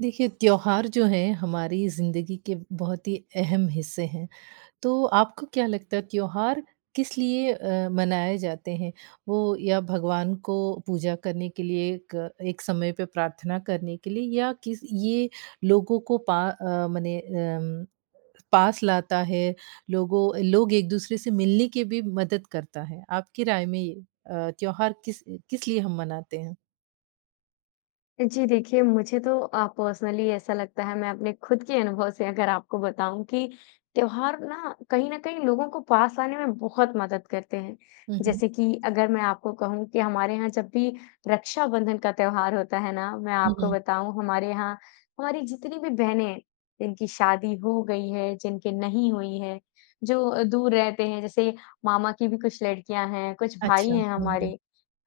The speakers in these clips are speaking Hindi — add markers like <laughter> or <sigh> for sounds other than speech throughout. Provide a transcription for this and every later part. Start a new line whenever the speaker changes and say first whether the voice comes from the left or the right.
right: देखिए, त्योहार जो हैं हमारी ज़िंदगी के बहुत ही अहम हिस्से हैं। तो आपको क्या लगता है त्योहार किस लिए अ, मनाए जाते हैं? वो या भगवान को पूजा करने के लिए एक एक समय पे प्रार्थना करने के लिए या किस ये लोगों को पा अ, मने अम पास लाता है। लोगों लोग एक-दूसरे से मिलने की भी मदद करता है। आपकी राय में ये अ, त्योहार किस किस लिए हम मनाते हैं?
left: जी, देखिए मुझे तो अ, पर्सनली ऐसा लगता है, मैं अपने खुद के अनुभव से अगर आपको बताऊँ कि त्योहार ना कहीं न कहीं लोगों को पास लाने में बहुत मदद करते हैं।
right: हुँ, हुँ।
left: जैसे कि अगर मैं आपको कहूँ कि हमारे यहाँ जब भी रक्षाबंधन का त्योहार होता है ना। मैं
right: हुँ,
left: आपको
right: हुँ।
left: बताऊँ हमारे यहाँ हमारी जितनी भी बहनें हैं जिनकी शादी हो गई है, जिनके नहीं हुई है। जो अ, दूर रहते हैं जैसे मामा की भी कुछ लड़कियाँ हैं, कुछ भाई
right: अच्छा।
left: हैं
right: हुँ, हुँ।
left: हमारे।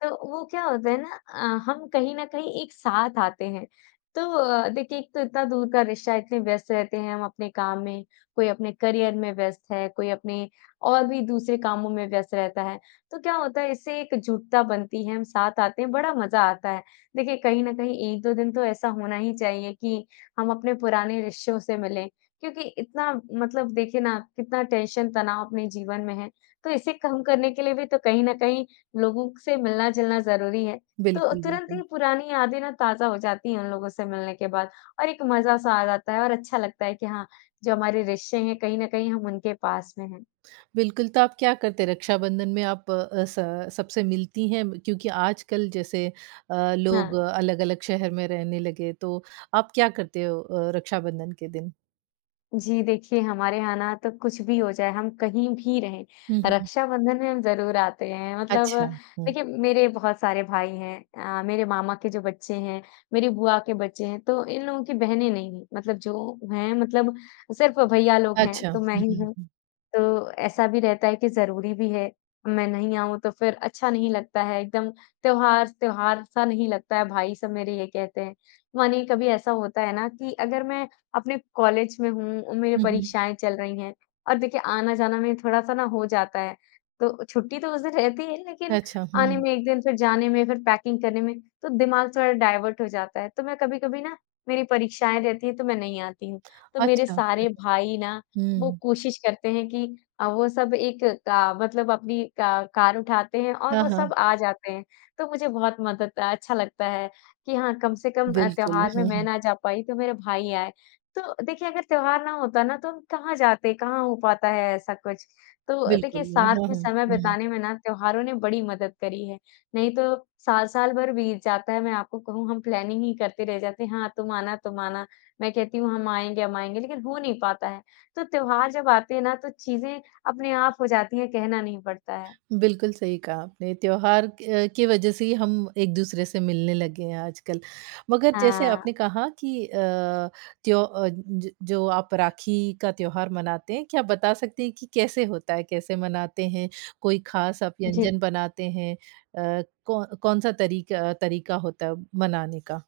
left: तो वो क्या होता है ना अ, हम कहीं न कहीं एक साथ आते हैं। तो अ, देखिए एक तो इतना दूर का रिश्ता इतने व्यस्त रहते हैं हम अपने काम में, कोई अपने करियर में व्यस्त है, कोई अपने और भी दूसरे कामों में व्यस्त रहता है। तो क्या होता है इससे एक जुड़ता बनती है, हम साथ आते हैं बड़ा मज़ा आता है। देखिए कहीं न कहीं 1-2 दिन तो ऐसा होना ही चाहिए कि हम अपने पुराने रिश्तों से मिलें। क्योंकि इतना मतलब देखिए ना कितना टेंशन तनाव अपने जीवन में है। तो इसे कम करने के लिए भी तो कहीं न कहीं लोगों से मिलना-जुलना ज़रूरी है। तो
right: बिल्कुल,
left: तुरंत ही
right: बिल्कुल।
left: पुरानी यादें ना ताज़ा हो जाती हैं उन लोगों से मिलने के बाद और एक मज़ा-सा आ जाता है और अच्छा लगता है कि हाँ जो हमारे रिश्ते हैं कहीं न कहीं हम उनके पास में हैं।
right: बिल्कुल, तो आप क्या करते हैं रक्षाबंधन में आप अ, स सबसे मिलती हैं क्योंकि आजकल जैसे अ, लोग
left: हाँ।
right: अलग-अलग शहर में रहने लगे। तो आप क्या करते हो अ, रक्षाबंधन के दिन?
left: जी, देखिए हमारे यहाँ ना तो कुछ भी हो जाए हम कहीं भी रहें,
right: हुँ, हुँ।
left: रक्षाबंधन में हम ज़रूर आते हैं। मतलब
right: अच्छा। हुँ।
left: देखिए मेरे बहुत सारे भाई हैं अ, मेरे मामा के जो बच्चे हैं, मेरी बुआ के बच्चे हैं तो इन लोगों की बहनें नहीं हैं मतलब जो हैं मतलब सिर्फ भैया लोग हैं
right: अच्छा।
left: तो मैं
right: हुँ,
left: ही
right: हुँ,
left: हूँ।
right: हुँ।
left: तो ऐसा भी रहता है कि ज़रूरी भी है। मैं नहीं आऊँ तो फ़िर अच्छा नहीं लगता है, एकदम त्योहार त्योहार-सा नहीं लगता है भाई सब मेरे ये कहते हैं। मानिए कभी ऐसा होता है ना कि अगर मैं अपने कॉलेज में हूँ उम, मेरी
right: हुँ, हुँ।
left: परीक्षाएँ चल रही हैं और देखिए आना-जाना में थोड़ा-सा ना हो जाता है। तो छुट्टी तो उस दिन रहती है लेकिन
right: अच्छा।
left: आने
right: हुँ।
left: में 1 दिन फ़िर जाने में फ़िर पैकिंग करने में तो दिमाग थोड़ा डायवर्ट हो जाता है। तो मैं कभी-कभी ना मेरी परीक्षाएँ रहती हैं तो मैं नहीं आती हूँ। तो मेरे
right: अच्छा।
left: सारे भाई ना वो
right: हुँ।
left: कोशिश करते हैं कि अ, वो सब एक अ, मतलब अपनी अ, कार उठाते हैं और
right: हाँ,
left: वो
right: हाँ।
left: सब आ जाते हैं। तो मुझे बहुत मदद अच्छा लगता है कि हाँ कम से कम अ,
right: बिल्कुल।
left: त्योहार में
right: हुँ,
left: मैं
right: हुँ।
left: ना जा पाई, तो मेरे भाई आए। तो देखिए अगर त्योहार ना होता ना तो वो कहाँ जाते हैं, कहाँ हो पाता है ऐसा कुछ। तो
right: बिल्कुल।
left: देखिए साथ
right: हुँ,
left: में
right: हुँ।
left: समय
right: हुँ।
left: बिताने में ना त्योहारों ने बड़ी मदद करी है। नहीं तो साल-साल भर बीत जाता है मैं आपको कहूँ हम प्लानिंग ही करते रह जाते हैं। हाँ तुम आना, तुम आना मैं कहती हूँ हम आएँगे, हम आएँगे लेकिन हो नहीं पाता है। तो त्योहार जब आते हैं ना तो चीज़ें अपने आप हो जाती हैं कहना नहीं पड़ता है।
right: बिल्कुल, सही कहा आपने। त्योहार अ, के वजह से ही हम एक-दूसरे से मिलने लगे हैं आजकल। मगर जैसे
left: हाँ।
right: आपने कहा कि अ, त्यो ज जो आप राखी का त्योहार मनाते हैं, क्या बता सकती हैं कि कैसे होता है, कैसे मनाते हैं, कोई खास आप
left: जी।
right: व्यंजन बनाते हैं? अ, कौ कौन-सा तरीक तरीका होता है मनाने का?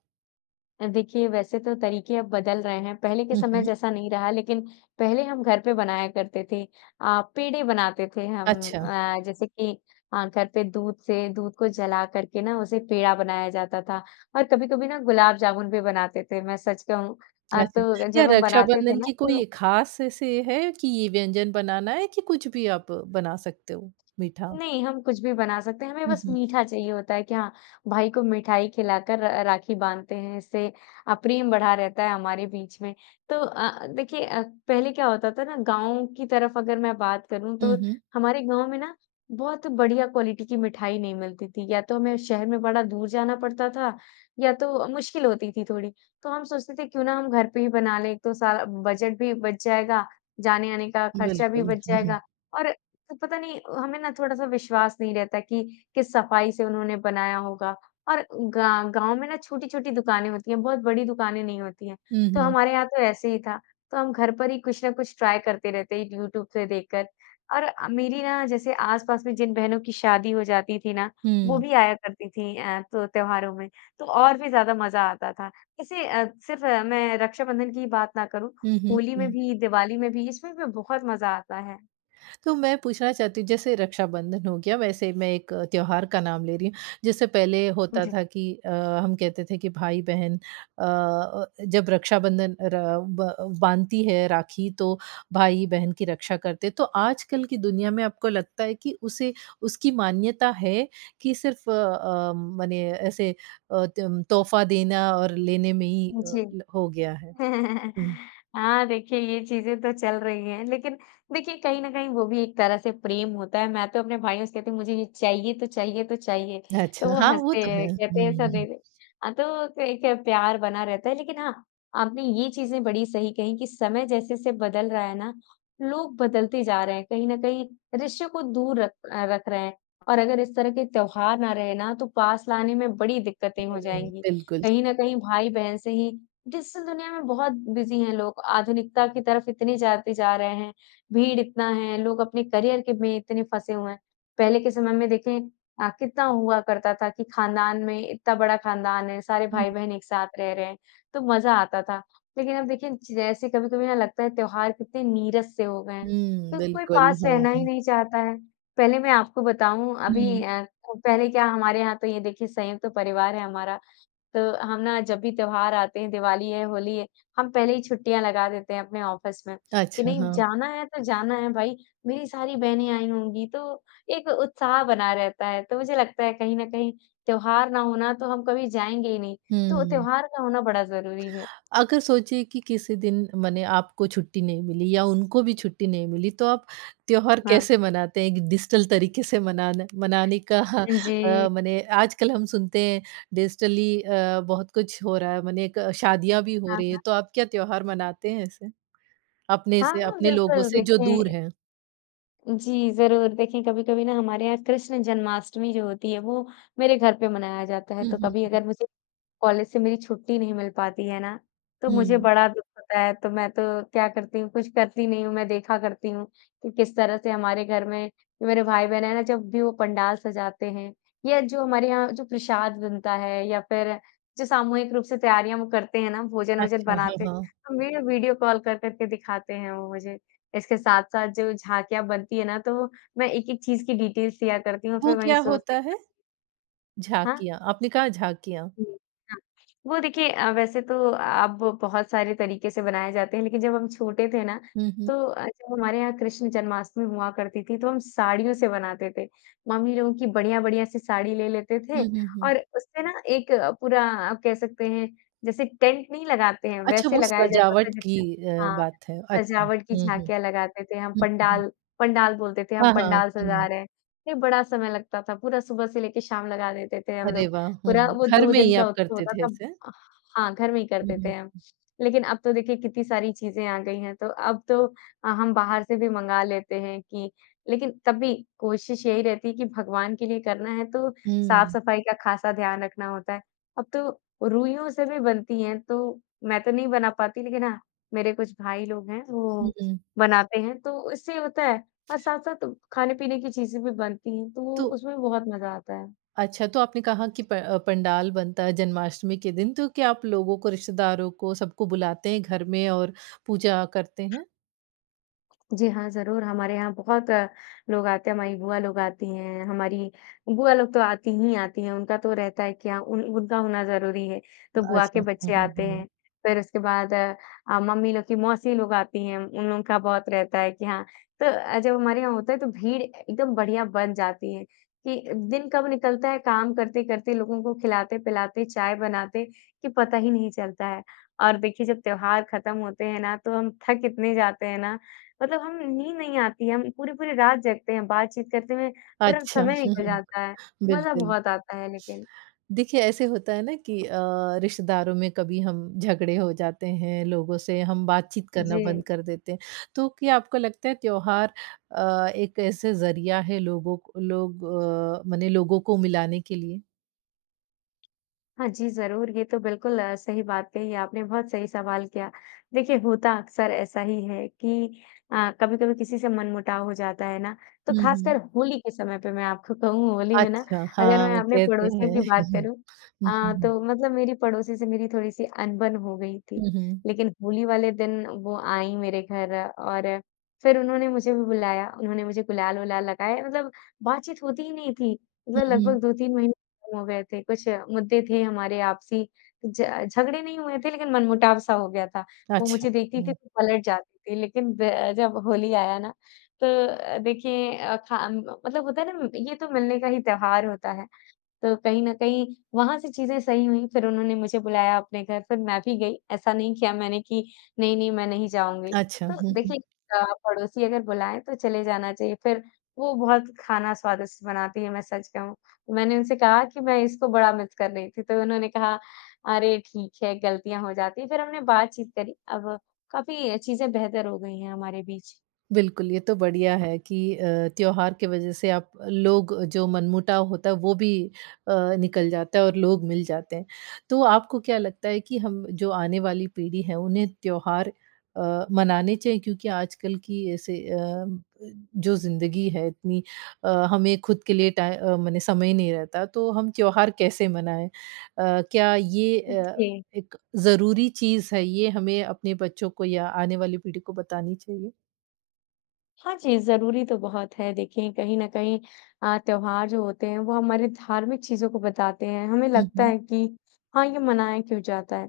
left: अ, देखिए वैसे तो तरीक़े अब बदल रहे हैं। पहले के
right: हुँ,
left: समय
right: हुँ।
left: जैसा नहीं रहा लेक़िन, पहले हम घर पे बनाया करते थे। अ, पेड़ें बनाते थे हम
right: अच्छा।
left: अ, जैसे कि अ, घर पे दूध से दूध को जला कर के ना उसे पेड़ा बनाया जाता था और कभी-कभी ना गुलाब जामुन भी बनाते थे। मैं सच कहूँ अ,
right: अच्छा।
left: तो
right: क्या
left: जब हम बनाते थे
right: रक्षाबंधन
left: ना
right: की
left: तो
right: कोई ख़ास ऐसे है कि ये व्यंजन बनाना है कि कुछ भी आप बना सकते हो मीठा?
left: नहीं, हम कुछ भी बना सकते हैं। हमें
right: हुँ,
left: बस
right: हुँ।
left: मीठा चाहिए होता है कि हाँ, भाई को मिठाई खिलाकर र राखी बाँधते हैं, इससे अ, प्रेम बढ़ा रहता है हमारे बीच में। तो अ, देखिए अ, पहले क्या होता था ना गाँव की तरफ़ अगर मैं बात करूँ
right: हुँ,
left: तो,
right: हुँ।
left: हमारे गाँव में ना बहुत बढ़िया क्वालिटी की मिठाई नहीं मिलती थी या तो हमें शहर में बड़ा दूर जाना पड़ता था या तो मुश्किल होती थी थोड़ी। तो हम सोचते थे क्यों ना हम घर पे ही बना लें एक तो सा बजट भी बच जाएगा, जाने-आने का ख़र्चा भी
right: बिल्कुल।
left: बच जाएगा,
right: <chuckles>
left: और तो पता नहीं अ, हमें ना थोड़ा-सा विश्वास नहीं रहता कि किस सफ़ाई से उन्होंने बनाया होगा और गा गाँव में ना छोटी-छोटी दुकानें होती हैं, बहुत बड़ी दुकानें नहीं होती हैं
right: हुँ,
left: तो
right: हुँ।
left: हमारे यहाँ तो ऐसे ही था। तो हम घर पर ही कुछ ना कुछ ट्राय करते रहते यूट्यूब से देखकर और अ, मेरी ना जैसे आस-पास में जिन बहनों की शादी हो जाती थी ना, वो
right: हुँ।
left: भी आया करती थी अ, तो त्योहारों में, तो और भी ज़्यादा मज़ा आता था। इसे अ, सिर्फ़ मैं रक्षाबंधन की बात ना करूँ,
right: हुँ, हुँ।
left: होली में
right: हुँ।
left: भी दिवाली में भी इसमें भी बहुत मज़ा आता है।
right: तो मैं पूछना चाहती हूँ, जैसे रक्षाबंधन हो गया वैसे मैं एक त्योहार का नाम ले रही हूँ। जैसे पहले
left: उम,
right: होता
left: जी।
right: था कि अ, हम कहते थे कि भाई-बहन अ अ, जब रक्षाबंधन र ब बाँधती है राखी तो, भाई-बहन की रक्षा करते तो आजकल की दुनिया में आपको लगता है कि उसे उसकी मान्यता है, कि सिर्फ अ अ, मने ऐसे अ, तम तोहफा देना और लेने में ही अ,
left: जी।
right: ल हो गया है?
left: <chuckles>
right: हुँ।
left: हाँ, देखिए ये चीज़ें तो चल रही हैं। लेकिन, देखिए कहीं न कहीं वो भी एक तरह से प्रेम होता है। मैं तो अपने भाइयों से कहती हूँ मुझे ये चाहिए, तो चाहिए, तो चाहिए। तो
right: अच्छा,
left: वो
right: हाँ, वो
left: हँसते
right: तो है।
left: हैं, कहते हैं
right: हुँ,
left: ऐसा दे
right: हुँ।
left: दे। हाँ, तो क एक है प्यार बना रहता है लेकिन हाँ, आपने ये चीज़ें बड़ी सही कहीं कि समय जैसे-जैसे बदल रहा है ना, लोग बदलते जा रहे हैं। कहीं न कहीं रिश्ते को दूर रख अ, रख रहे हैं, और अगर इस तरह के त्योहार ना रहे ना तो पास लाने में बड़ी दिक्कतें हो
right: हुँ,
left: जाएँगी।
right: बिल्कुल।
left: कहीं न कहीं भाई-बहन से ही डिजिटल दुनिया में बहुत बिज़ी हैं लोग। आधुनिकता की तरफ इतने जाते जा रहे हैं, भीड़ इतना है, लोग अपने करियर के में इतने फँसे हुए हैं। पहले के समय में देखें अ, कितना हुआ करता था कि खानदान में इतना बड़ा खानदान है, सारे
right: हुँ।
left: भाई-बहन एक साथ रह रहे हैं, तो मज़ा आता था। लेकिन अब देखें जैसे कभी-कभी ना लगता है त्योहार कितने नीरस से हो गए हैं,
right: हुँ,
left: क कोई
right: बिल्कुल,
left: पास रहना ही
right: हाँ।
left: नहीं चाहता है। पहले मैं आपको बताऊँ अभी
right: हुँ।
left: अ, को पहले क्या हमारे यहाँ तो ये देखिए संयुक्त तो परिवार है हमारा। तो हम ना जब भी त्योहार आते हैं, दिवाली है, होली है, हम पहले ही छुट्टियाँ लगा देते हैं अपने ऑफिस में, कि
right: अच्छा,
left: नहीं
right: हाँ।
left: जाना है तो जाना है भाई। मेरी सारी बहनें आई होंगी तो एक उत्साह बना रहता है, तो मुझे लगता है कहीं न कहीं त्योहार ना होना तो हम कभी जाएँगे ही नहीं। तो
right: हुँ।
left: त्योहार का होना बड़ा ज़रूरी है।
right: अगर सोचिए कि किसी दिन मने आपको छुट्टी नहीं मिली या उनको भी छुट्टी नहीं मिली, तो आप त्योहार
left: हाँ।
right: कैसे मनाते हैं, एक डिजिटल तरीके से मनाना मनाने का
left: हाँ जी।
right: अ, मने आजकल हम सुनते हैं डिजिटली अ, बहुत कुछ हो रहा है मने क शादियाँ भी हो
left: हाँ,
right: रही है
left: हाँ।
right: तो आप क्या त्योहार मनाते हैं ऐसे? अपने
left: हाँ,
right: से
left: हाँ,
right: अपने लोगों
left: बिल्कुल
right: से जो दूर
left: देखिए
right: हैं।
left: जी, ज़रूर। देखिए कभी-कभी ना हमारे यहाँ कृष्ण जन्माष्टमी जो होती है वो मेरे घर पे मनाया जाता है
right: हुँ,
left: तो
right: हुँ,
left: कभी
right: हुँ।
left: अगर मुझे, कॉलेज से मेरी छुट्टी नहीं मिल पाती है ना, तो मुझे
right: हुँ।
left: बड़ा दुःख होता है। तो मैं तो क्या करती हूँ, कुछ करती नहीं हूँ मैं देखा करती हूँ, कि किस तरह से हमारे घर में, मेरे भाई-बहन है ना जब भी वो पंडाल सजाते हैं। यह जो हमारे यहाँ जो प्रसाद बनता है या फिर, जो सामूहिक रूप से तैयारियाँ वो करते हैं ना भोजन-वोजन
right: अच्छा, हाँ,
left: बनाते
right: हाँ।
left: हैं। अ, मैं वीडियो कॉल कर कर के दिखाते हैं वो मुझे। इसके साथ-साथ जो झाँकियाँ बनती है ना तो मैं एक-एक चीज़ की डिटेल्स लिया करती हूँ
right: वो
left: फिर वही
right: क्या
left: सोचती
right: होता
left: <unintelligible>
right: है?
left: हाँ।
right: झाँकियाँ, आपने कहा झाँकियाँ?
left: हुँ, हाँ। वो देखिए अ, वैसे तो अब बहुत सारे तरीके से बनाए जाते हैं लेकिन जब हम छोटे थे ना,
right: हुँ, हुँ।
left: तो अ, जब हमारे यहाँ कृष्ण जन्माष्टमी हुआ करती थी तो हम साड़ियों से बनाते थे। मम्मी लोगों की बढ़िया-बढ़िया सी साड़ी ले लेते
right: हुँ,
left: थे
right: हुँ, हुँ।
left: और उससे ना एक अ, पूरा आप कह सकते हैं, जैसे टेंट नहीं लगाते हैं
right: अच्छा
left: वैसे
right: वो
left: लगाया जाता था
right: सजावट की
left: जिसमें
right: अ,
left: हाँ।
right: बात है। अच्छा।
left: सजावट की
right: हुँ, हुँ।
left: झाँकियाँ लगाते थे हम
right: हुँ, हुँ, हुँ।
left: पंडाल, पंडाल बोलते थे हम
right: हाँ, हाँ।
left: पंडाल सजा
right: हुँ।
left: रहे हैं। ए बड़ा समय लगता था पूरा सुबह से लेके शाम लगा देते थे हम
right: अरे
left: लोग,
right: वाह! हुँ।
left: पूरा वो
right: घर
left: 2
right: में
left: दिन
right: ही
left: का
right: आप
left: उत्सव
right: करते
left: होता
right: थे
left: था।
right: ऐसे?
left: अह हाँ, घर में ही
right: हुँ,
left: करते
right: हुँ।
left: थे हम, लेकिन अब तो देखिए कितनी सारी चीज़ें आ गई हैं तो अब तो अ, हम बाहर से भी मँगा लेते हैं कि लेकिन तब भी कोशिश यही रहती है कि भगवान के लिए करना है तो
right: हुँ।
left: साफ़-सफाई का ख़ासा ध्यान रखना होता है। अब तो रूइयों से भी बनती हैं तो मैं तो नहीं बना पाती लेकिन हाँ, मेरे कुछ भाई लोग हैं
right: हुँ,
left: वो,
right: हुँ।
left: बनाते हैं, तो उससे होता है अ, साथ-साथ खाने-पीने की चीज़ें भी बनती हैं तो वो
right: तो
left: उसमें बहुत मज़ा आता है।
right: अच्छा तो आपने कहा कि प अ, पंडाल बनता है जन्माष्टमी के दिन, तो क्या आप लोगों को, रिश्तेदारों को, सबको बुलाते हैं घर में और पूजा करते हैं?
left: जी हाँ, ज़रूर हमारे यहाँ बहुत लोग आते हैं। हमारी बुआ लोग आती हैं हमारी, बुआ लोग तो आती ही आती हैं उनका तो रहता है कि उन उनका होना ज़रूरी है, तो बुआ
right: अच्छा।
left: के
right: हुँ,
left: बच्चे
right: हुँ,
left: आते
right: हुँ।
left: हैं। फिर उसके बाद अ, मम्मी लोग की मौसी लोग आती हैं, उन लोग का बहुत रहता है कि हाँ, तो अ, जब हमारे यहाँ होता है तो भीड़ ए एकदम बढ़िया बढ़ जाती है कि दिन कब निकलता है काम करते-करते लोगों को खिलाते-पिलाते, चाय बनाते कि पता ही नहीं चलता है। और देखिए जब त्योहार खत्म होते हैं ना तो हम थक इतने जाते हैं ना मतलब हमें नींद नहीं आती हैं, हम पूरी-पूरी रात जगते हैं, बातचीत करते में पूरा
right: अच्छा।
left: समय
right: हुँ,
left: निकल
right: हुँ।
left: जाता है। मज़ा
right: बिल्कुल।
left: बहुत आता है लेकिन
right: देखिए ऐसे होता है ना कि अ, रिश्तेदारों में कभी हम झगड़े हो जाते हैं लोगों से हम बातचीत करना बंद
left: जी।
right: कर देते हैं। तो क्या आपको लगता है त्योहार अ, एक ऐसे ज़रिया है लोगों को लोग अ, मने लोगों को मिलाने के लिए?
left: हाँ जी, ज़रूर। ये तो बिल्कुल अ, सही बात कही आपने बहुत सही सवाल किया। देखिए होता अक्सर ऐसा ही है कि अ, कभी-कभी किसी से मनमुटाव हो जाता है ना तो
right: हुँ,
left: खासकर
right: हुँ।
left: होली के समय पे मैं आपको कहूँ होली में ना
right: अच्छा।
left: अगर मैं
right: हाँ,
left: आपने
right: कहते
left: पड़ोसियों
right: हैं
left: की बात
right: <chuckles> हुँ,
left: करूँ।
right: हुँ,
left: हाँ,
right: हुँ।
left: तो मतलब मेरी पड़ोसी से मेरी थोड़ी-सी अनबन हो गई थी।
right: हुँ, हुँ।
left: लेकिन होली वाले दिन वो आईं मेरे घर और फिर उन्होंने मुझे भी बुलाया। उन्होंने मुझे गुलाल-वुलाल लगाया। मतलब बातचीत होती ही नहीं थी।
right: हुँ,
left: मतलब
right: हुँ।
left: लगभग 2-3 महीने हो गए थे कुछ मुद्दे थे हमारे आपसी ज झगड़े नहीं हुए थे लेकिन मनमुटाव-सा हो गया था। वो
right: अच्छा।
left: मुझे देखती थी
right: हुँ।
left: तो पलट जाती थी लेकिन ब जब होली आया ना तो अ, देखिए अ, खाम मतलब होता है ना ये तो मिलने का ही त्योहार होता है। तो कहीं न कहीं वहाँ से चीज़ें सही हुईं फिर उन्होंने मुझे बुलाया अपने घर फिर मैं भी गई ऐसा नहीं किया मैंने कि नहीं-नहीं मैं नहीं जाऊँगी।
right: अच्छा।
left: तो
right: हुँ, हुँ।
left: देखिए अ, पड़ोसी अगर बुलाएँ तो चले जाना चाहिए फिर वो बहुत खाना स्वादिष्ट बनाती हैं, मैं सच कहूँ। मैंने उनसे कहा कि मैं इसको बड़ा मिस कर रही थी तो उन्होंने कहा अरे ठीक है गलतियाँ हो जाती हैं फिर हमने बातचीत करी अब काफ़ी चीजें बेहतर हो गई हैं हमारे बीच।
right: बिल्कुल, ये तो बढ़िया है कि अ, त्योहार के वजह से आप लोग जो मनमुटाव होता है वो भी अ, निकल जाता है और लोग मिल जाते हैं। तो आपको क्या लगता है कि हम जो आने वाली पीढ़ी है उन्हें त्योहार अ, मनाने चाहिए क्योंकि आजकल की ऐसे अ, जो ज़िंदगी है इतनी अ, हमें ख़ुद के लिए टाइ अ, मने समय नहीं रहता तो हम त्योहार कैसे मनाएँ? अ, क्या ये
left: उ,
right: अ,
left: जी।
right: एक ज़रूरी चीज़ है ये हमें अपने बच्चों को या आने वाली पीढ़ी को बतानी चाहिए?
left: हाँ जी, ज़रूरी तो बहुत है। देखिए कहीं न कहीं अ, त्योहार जो होते हैं वो हमारे धार्मिक चीज़ों को बताते हैं। हमें
right: हुँ,
left: लगता
right: हुँ।
left: है कि हाँ, ये मनाया क्यों जाता है?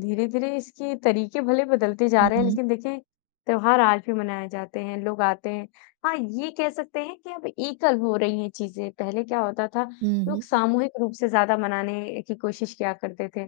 left: धीरे-धीरे इसके तरीक़े भले बदलते जा
right: हुँ,
left: रहे हैं
right: हुँ।
left: लेक़िन देखिए, त्योहार आज भी मनाए जाते हैं, लोग आते हैं। हाँ, ये कह सकते हैं कि अब एकल हो रही है चीज़ें। पहले क्या होता था,
right: हुँ,
left: लोग
right: हुँ।
left: सामूहिक रूप से ज़्यादा मनाने की कोशिश किया करते थे।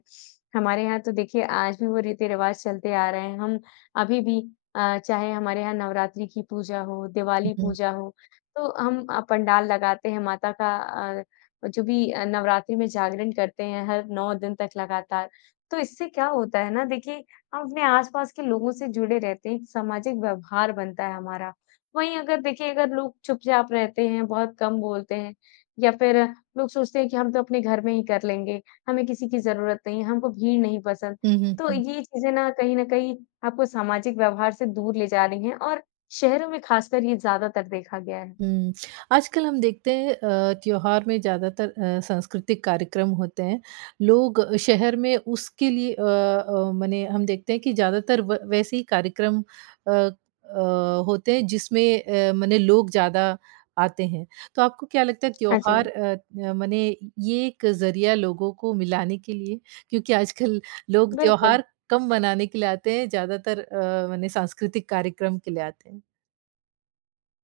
left: हमारे यहाँ तो देखिए आज भी वो रीति-रिवाज़ चलते आ रहे हैं। हम अभी भी अ, चाहे हमारे यहाँ नवरात्रि की पूजा हो,
right: हुँ,
left: दिवाली
right: हुँ।
left: पूजा हो, तो हम अ, पंडाल लगाते हैं माता का अ, अ, जो भी अ, नवरात्रि में जागरण करते हैं हर 9 दिन तक लगातार। तो इससे क्या होता है ना देखिए, हम अपने आस-पास के लोगों से जुड़े रहते हैं, एक सामाजिक व्यवहार बनता है हमारा। वहीं अगर देखिए अगर लोग चुपचाप रहते हैं, बहुत कम बोलते हैं या फ़िर लोग सोचते हैं कि हम तो अपने घर में ही कर लेंगे, हमें किसी की ज़रूरत नहीं है, हमको भीड़ नहीं पसंद,
right: हुँ, हुँ,
left: तो
right: हुँ।
left: ये चीज़ें ना कहीं न कहीं आपको सामाजिक व्यवहार से दूर ले जा रही हैं और शहरों में ख़ासकर ये ज़्यादातर देखा गया है।
right: हुँ। <smacks lips> आजकल हम देखते हैं अ, त्योहार में ज़्यादातर अ, सांस्कृतिक कार्यक्रम होते हैं। लोग शहर में उसके लिए अ अ, मने हम देखते हैं कि ज़्यादातर व वैसे ही कार्यक्रम अ अ, होते हैं जिसमें अ, मने लोग ज़्यादा आते हैं। तो आपको क्या लगता है
left: हाँ
right: त्योहार
left: जी।
right: अ अ, मने ये एक ज़रिया लोगों को मिलाने के लिए? क्योंकि आजकल लोग
left: बिल्कुल।
right: त्योहार कम मनाने के लिए आते हैं ज़्यादातर अ, मने सांस्कृतिक कार्यक्रम के लिए आते हैं।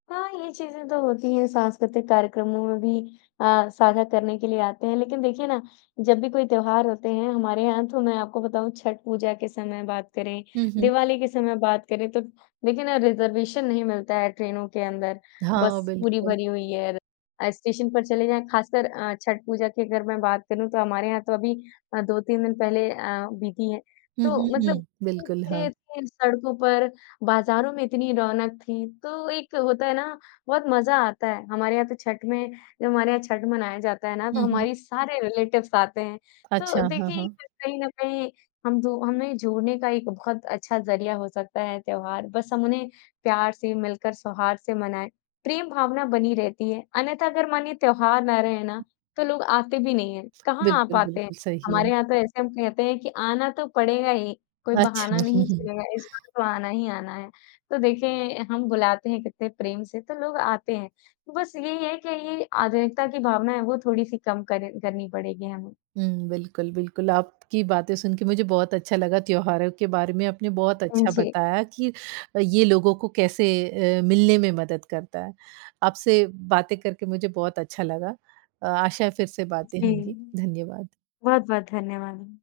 left: हाँ, ये चीज़ें तो होती हैं संस्कृतिक कार्यक्रमों में भी अ, स्वागत करने के लिए आते हैं लेकिन देखिए ना, जब भी कोई त्योहार होते हैं, हमारे यहाँ तो मैं आपको बताऊँ छठ पूजा के समय बात करें,
right: हुँ, हुँ।
left: दिवाली के समय बात करें, तो देखिए ना रिज़र्वेशन नहीं मिलता है ट्रेनों के अंदर,
right: हाँ,
left: बस पूरी
right: बिल्कुल।
left: भरी हुई और अ, स्टेशन पर चले जाएँ खासकर अ, छठ पूजा की अगर मैं बात करूँ तो हमारे यहाँ तो अभी अ, 2-3 दिन पहले अ, बीती है
right: हुँ,
left: तो
right: हुँ,
left: मतलब
right: हुँ, बिल्कुल,
left: इतनी भीड़
right: हाँ।
left: रहती है सड़कों पर बाज़ारों में इतनी रौनक थी, तो एक होता है ना, बहुत मज़ा आता है हमारे यहाँ तो छठ में जब हमारे यहाँ छठ मनाया जाता है ना, तो
right: हुँ, हुँ।
left: हमारी सारे रिलेटिव्स आते हैं। तो
right: अच्छा, हाँ,
left: देखिए,
right: हाँ।
left: कहीं न कहीं हम दो हमें जोड़ने का एक बहुत अच्छा ज़रिया हो सकता है ये त्योहार, बस हम उन्हें प्यार से मिलकर स्वाहार से मनाएँ, प्रेम भावना बनी रहती है अन्यथा अगर मानिए त्योहार ना रहे ना, तो लोग आते भी नहीं हैं कहाँ आप
right: बिल्कुल,
left: आते हैं।
right: बिल्कुल, सही
left: हमारे
right: है।
left: यहाँ तो ऐसे हम कहते हैं कि आना तो पड़ेगा ही, कोई बहाना
right: अच्छा। हुँ,
left: नहीं
right: हुँ।
left: चलेगा इस बार तो आना ही आना है, तो देखिए हम बुलाते हैं कितने प्रेम से तो लोग आते हैं बस यही है कि ये आधुनिकता की भावना है वो थोड़ी-सी कम कर करनी करनी पड़ेगी हमें।
right: हुँ, बिल्कुल, बिल्कुल, आपकी बातें सुन के मुझे बहुत अच्छा लगा त्योहारों के बारे में आपने बहुत
left: उम,
right: अच्छा
left: जी।
right: बताया कि ये लोगों को कैसे अ, मिलने में मदद करता है। आपसे बातें करके मुझे बहुत अच्छा लगा अ, आशा है फिर से बातें
left: जी,
right: होंगी, धन्यवाद।
left: बहुत-बहुत धन्यवाद।